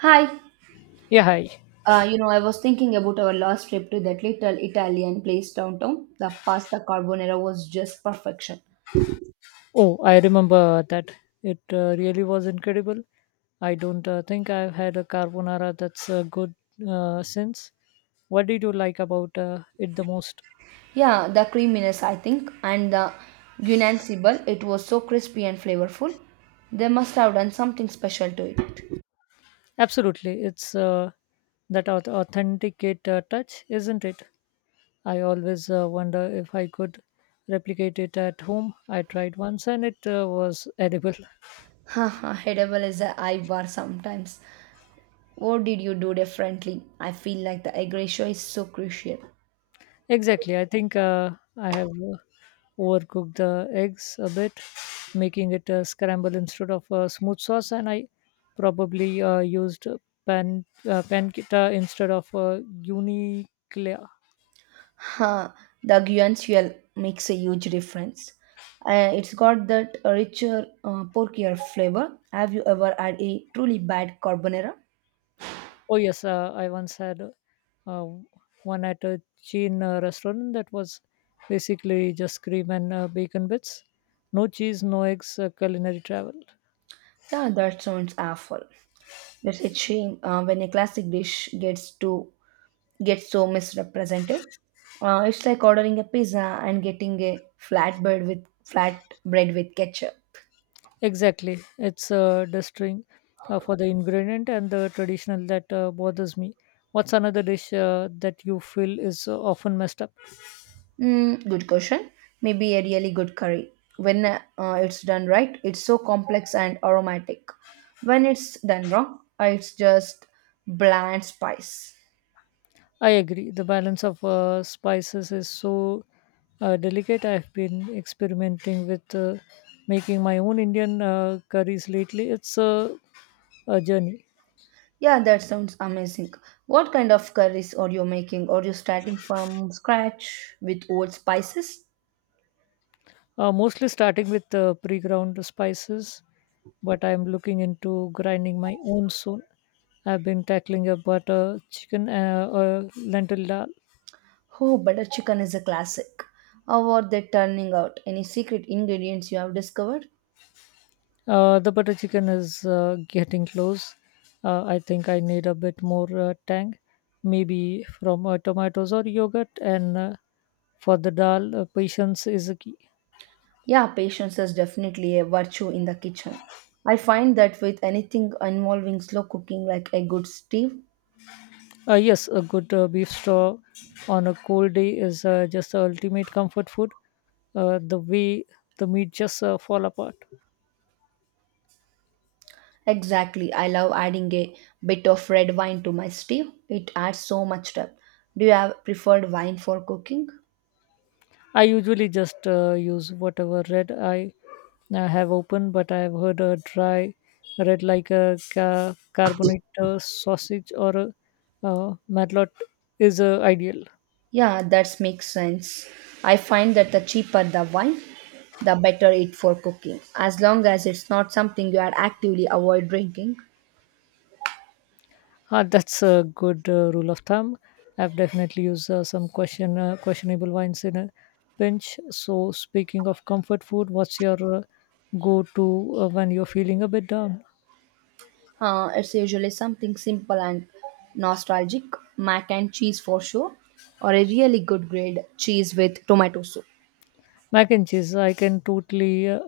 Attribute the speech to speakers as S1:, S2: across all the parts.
S1: Hi.
S2: Yeah, hi.
S1: I was thinking about our last trip to that little Italian place downtown. The pasta carbonara was just perfection.
S2: Oh, I remember that. It really was incredible. I don't think I've had a carbonara that's good since. What did you like about it the most?
S1: Yeah, the creaminess, I think, and the guinansibel, it was so crispy and flavorful. They must have done something special to it.
S2: Absolutely. It's that authenticate touch, isn't it? I always wonder if I could replicate it at home. I tried once and it was edible.
S1: Haha, edible is a high bar sometimes. What did you do differently? I feel like the egg ratio is so crucial.
S2: Exactly. I think I have. Overcook the eggs a bit, making it a scramble instead of a smooth sauce. And I probably used pancetta instead of uniclea.
S1: Huh, the Guyan fuel makes a huge difference. It's got that richer, porkier flavor. Have you ever had a truly bad carbonara?
S2: Oh yes, I once had uh, one at a Chin restaurant that was basically just cream and bacon bits, no cheese, no eggs. Culinary travel.
S1: Yeah, that sounds awful. It's a shame when a classic dish gets so misrepresented. It's like ordering a pizza and getting a flat bread with ketchup.
S2: Exactly. It's distring for the ingredient and the traditional that bothers me. What's another dish that you feel is often messed up?
S1: Mm, good question. Maybe a really good curry. When it's done right, it's so complex and aromatic. When it's done wrong, it's just bland spice.
S2: I agree. The balance of spices is so delicate. I've been experimenting with making my own Indian curries lately. It's a journey.
S1: Yeah, that sounds amazing. What kind of curries are you making? Are you starting from scratch with old spices?
S2: Mostly starting with pre-ground spices, but I'm looking into grinding my own soon. I've been tackling a butter chicken, lentil dal.
S1: Oh, butter chicken is a classic. How are they turning out? Any secret ingredients you have discovered?
S2: The butter chicken is getting close. I think I need a bit more tang, maybe from tomatoes or yogurt. And for the dal, patience is a key.
S1: Yeah, patience is definitely a virtue in the kitchen. I find that with anything involving slow cooking, like a good stew.
S2: Yes, a good beef straw on a cold day is just the ultimate comfort food. The way the meat just fall apart.
S1: Exactly, I love adding a bit of red wine to my stew. It adds so much depth. Do you have preferred wine for cooking?
S2: I usually just use whatever red I have open, but I have heard a dry red like a carbonate sausage or a matlock is ideal.
S1: Yeah, that makes sense. I find that the cheaper the wine, the better it for cooking, as long as it's not something you are actively avoid drinking.
S2: Ah, that's a good rule of thumb. I've definitely used some questionable wines in a pinch. So, speaking of comfort food, what's your go to when you're feeling a bit down?
S1: It's usually something simple and nostalgic, mac and cheese for sure, or a really good grade cheese with tomato soup.
S2: Mac and cheese, I can totally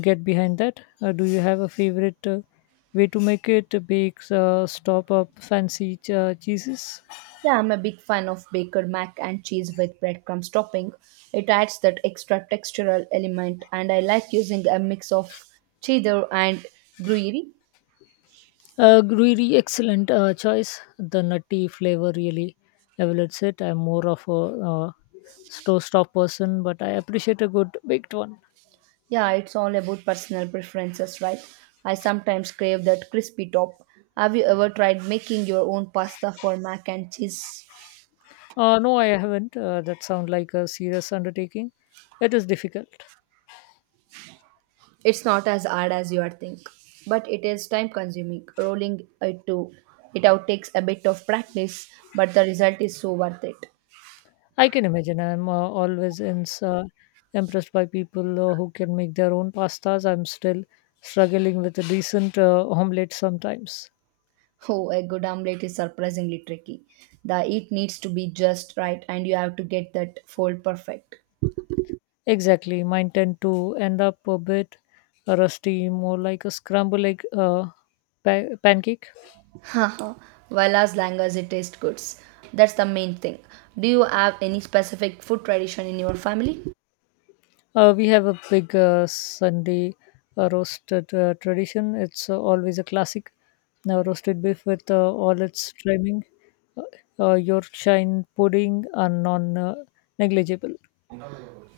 S2: get behind that. Do you have a favorite way to make it? Bakes, stop up fancy cheeses?
S1: Yeah, I'm a big fan of baker mac and cheese with breadcrumbs topping. It adds that extra textural element, and I like using a mix of cheddar and gruyere.
S2: Really excellent choice. The nutty flavor really elevates it. I'm more of a slow stop person, but I appreciate a good baked one.
S1: Yeah, it's all about personal preferences, right? I sometimes crave that crispy top. Have you ever tried making your own pasta for mac and cheese?
S2: No, I haven't. That sounds like a serious undertaking. It is difficult.
S1: It's not as hard as you would think, but it is time consuming. Rolling it out takes a bit of practice, but the result is so worth it.
S2: I can imagine. I'm always ins impressed by people who can make their own pastas. I'm still struggling with a decent omelette sometimes.
S1: Oh, a good omelette is surprisingly tricky. The heat needs to be just right, and you have to get that fold perfect.
S2: Exactly. Mine tend to end up a bit rusty, more like a scramble egg pancake.
S1: Haha, well, as long as it tastes good. That's the main thing. Do you have any specific food tradition in your family?
S2: We have a big Sunday roasted tradition. It's always a classic. Now, roasted beef with all its trimming, uh, Yorkshire pudding are non negligible.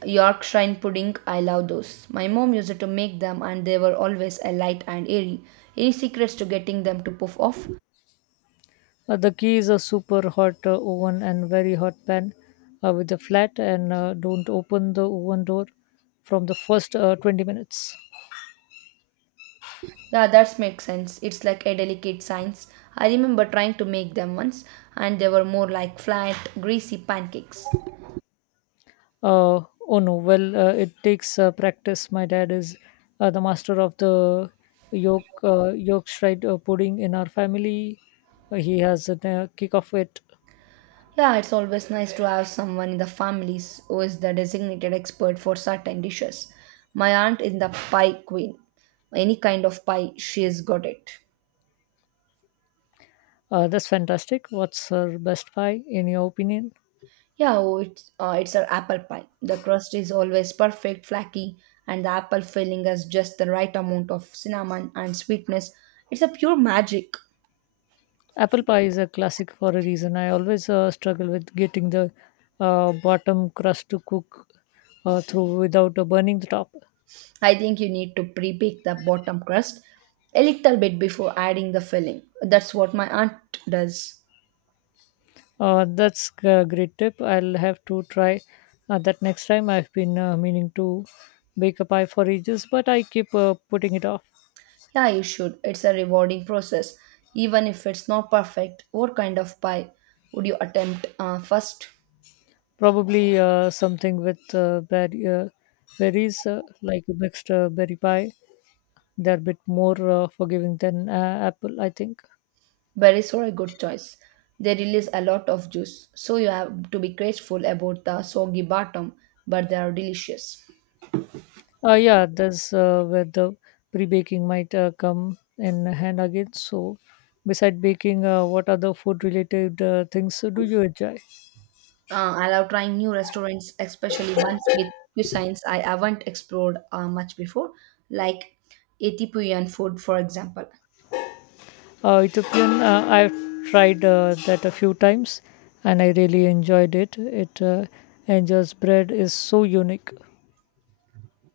S1: Yorkshire pudding, I love those. My mom used to make them and they were always a light and airy. Any secrets to getting them to puff off?
S2: The key is a super hot oven and very hot pan with a flat and don't open the oven door from the first 20 minutes.
S1: Yeah, that makes sense. It's like a delicate science. I remember trying to make them once and they were more like flat, greasy pancakes.
S2: Uh, oh no, well, it takes practice. My dad is the master of the yolk, Yorkshire pudding in our family. He has a kick of it.
S1: Yeah, it's always nice to have someone in the families who is the designated expert for certain dishes. My aunt is the pie queen. Any kind of pie, she has got it.
S2: That's fantastic. What's her best pie, in your opinion?
S1: Yeah, oh, it's an apple pie. The crust is always perfect, flaky, and the apple filling has just the right amount of cinnamon and sweetness. It's a pure magic.
S2: Apple pie is a classic for a reason. I always struggle with getting the bottom crust to cook through without burning the top.
S1: I think you need to pre-bake the bottom crust a little bit before adding the filling. That's what my aunt does.
S2: That's a great tip. I'll have to try that next time. I've been meaning to bake a pie for ages, but I keep putting it off.
S1: Yeah, you should. It's a rewarding process, even if it's not perfect. What kind of pie would you attempt first?
S2: Probably something with berries, like a mixed berry pie. They're a bit more forgiving than apple, I think.
S1: Berries are a good choice. They release a lot of juice, so you have to be grateful about the soggy bottom, but they are delicious.
S2: Yeah, that's where the pre-baking might come in hand again. So, beside baking, what other food-related things do you enjoy?
S1: I love trying new restaurants, especially ones with cuisines I haven't explored much before, like Ethiopian food, for example.
S2: Ethiopian, I've tried that a few times, and I really enjoyed it. It Angel's bread is so unique.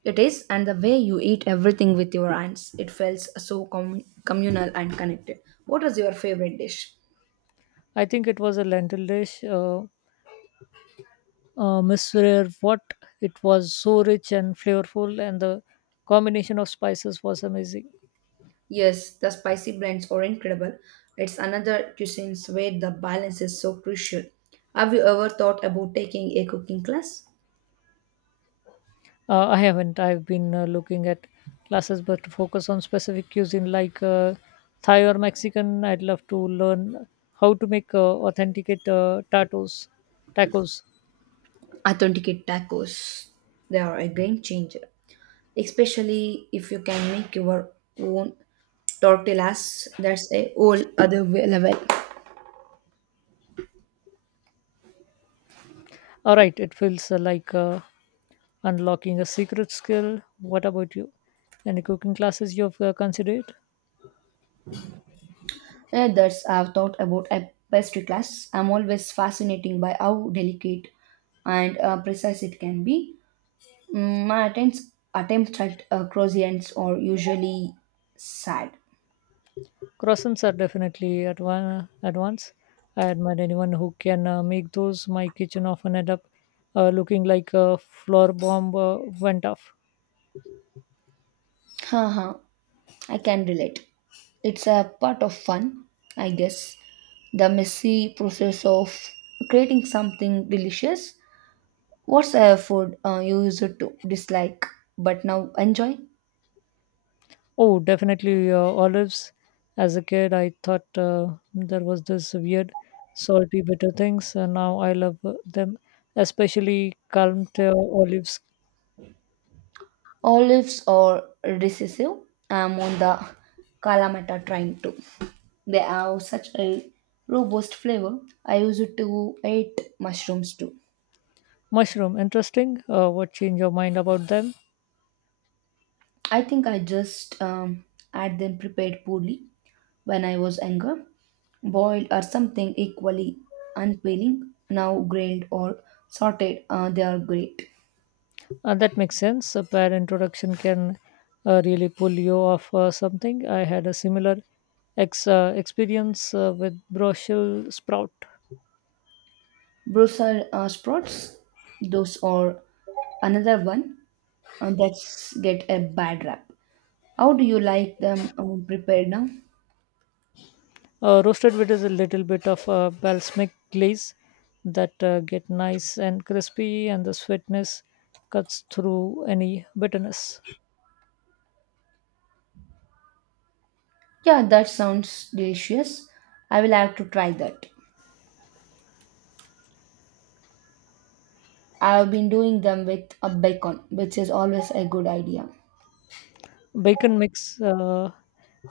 S1: It is, and the way you eat everything with your hands, it feels so communal and connected. What was your favorite dish?
S2: I think it was a lentil dish. Miss Rare, what it was so rich and flavorful, and the combination of spices was amazing.
S1: Yes, the spicy blends are incredible. It's another cuisine where the balance is so crucial. Have you ever thought about taking a cooking class?
S2: I haven't. I've been looking at classes, but to focus on specific cuisine like Thai or Mexican. I'd love to learn how to make authenticate tacos. Tacos.
S1: Authenticate tacos. They are a game changer, especially if you can make your own tortillas. That's a whole other level.
S2: All right. It feels like unlocking a secret skill. What about you? Any cooking classes you've considered?
S1: Others have thought about a pastry class. I'm always fascinated by how delicate and precise it can be. Mm, attempts at croissants are usually sad.
S2: Croissants are definitely at one advance. I admire anyone who can make those. My kitchen often end up looking like a floor bomb went off.
S1: Haha, I can relate. It's a part of fun, I guess. The messy process of creating something delicious. What's a food you used to dislike but now enjoy?
S2: Oh, definitely olives. As a kid, I thought there was this weird salty bitter things, and now I love them, especially calmed olives.
S1: Olives are recessive. I'm on the Kalamata train too. They have such a robust flavor. I used to eat mushrooms too.
S2: Mushroom, interesting. What changed your mind about them?
S1: I think I just had them prepared poorly when I was younger, boiled or something equally unappealing. Now grilled or sautéed, they are great.
S2: And that makes sense. A bad introduction can really pull you off something. I had a similar experience with Brussels sprout.
S1: Brussels sprouts, those are another one that's get a bad rap. How do you like them prepared now?
S2: Roasted wheat is a little bit of a balsamic glaze that get nice and crispy, and the sweetness cuts through any bitterness.
S1: Yeah, that sounds delicious. I will have to try that. I have been doing them with a bacon, which is always a good idea.
S2: Bacon makes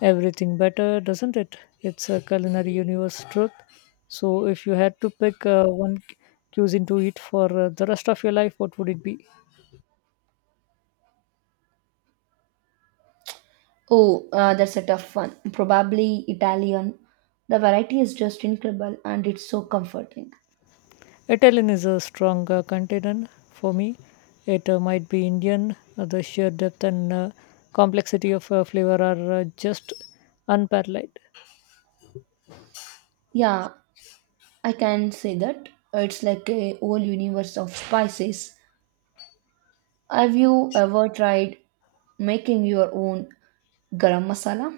S2: everything better, doesn't it? It's a culinary universe truth. So, if you had to pick one cuisine to eat for the rest of your life, what would it be?
S1: Oh, that's a tough one. Probably Italian. The variety is just incredible and it's so comforting.
S2: Italian is a strong contender for me. It might be Indian. The sheer depth and complexity of flavor are just unparalleled.
S1: Yeah, I can say that. It's like a whole universe of spices. Have you ever tried making your own garam masala?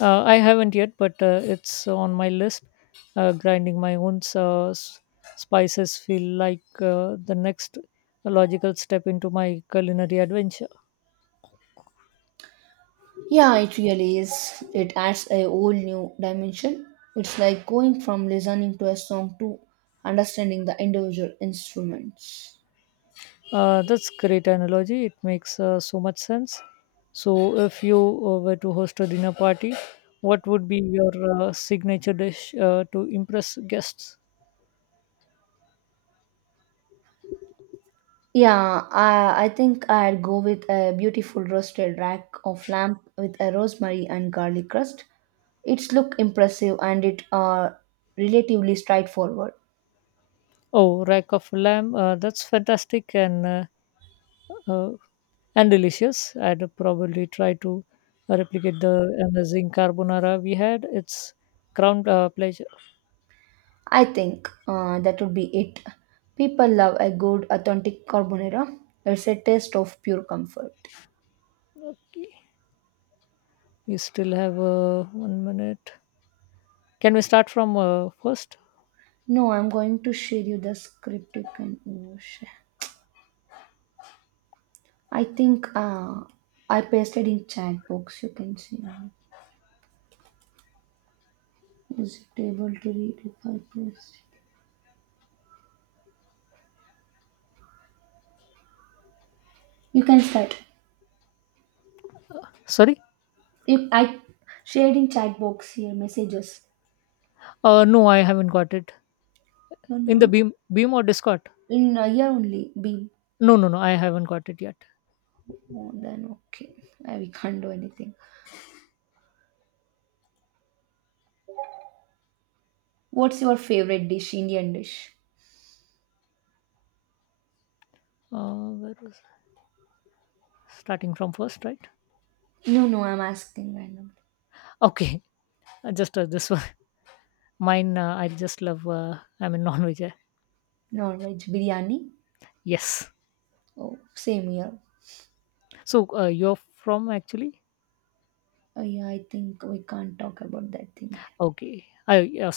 S2: I haven't yet, but it's on my list. Grinding my own spices feel like the next logical step into my culinary adventure.
S1: Yeah, it really is. It adds a whole new dimension. It's like going from listening to a song to understanding the individual instruments.
S2: That's great analogy. It makes so much sense. So, if you were to host a dinner party, what would be your signature dish to impress guests?
S1: Yeah, I think I'd go with a beautiful roasted rack of lamb with a rosemary and garlic crust. Its look impressive and it relatively straightforward.
S2: Oh, rack of lamb. That's fantastic uh, and delicious. I'd probably try to replicate the amazing carbonara we had. It's crown pleasure.
S1: I think that would be it. People love a good authentic carbonara. It's a taste of pure comfort.
S2: Okay, we still have 1 minute. Can we start from first?
S1: No, I'm going to share you the script. You can oh, share. I think I pasted in chat box. You can see. Is it able to read if I paste? You can start.
S2: Sorry.
S1: If I shared in chat box here messages.
S2: No, I haven't got it.
S1: You
S2: In the
S1: know,
S2: Beam or Discord?
S1: in a year only. Be
S2: No, I haven't got it yet.
S1: oh, then okay. We can't do anything. What's your favorite dish? Indian dish?
S2: Where was starting from first, right?
S1: No, no. I'm asking randomly.
S2: Okay, just this one. Mine, I just love. I'm a non-veg.
S1: Non veg biryani.
S2: Yes.
S1: Oh, same here.
S2: So you're from actually?
S1: Oh yeah. I think we can't talk about that thing here.
S2: Okay. I yeah,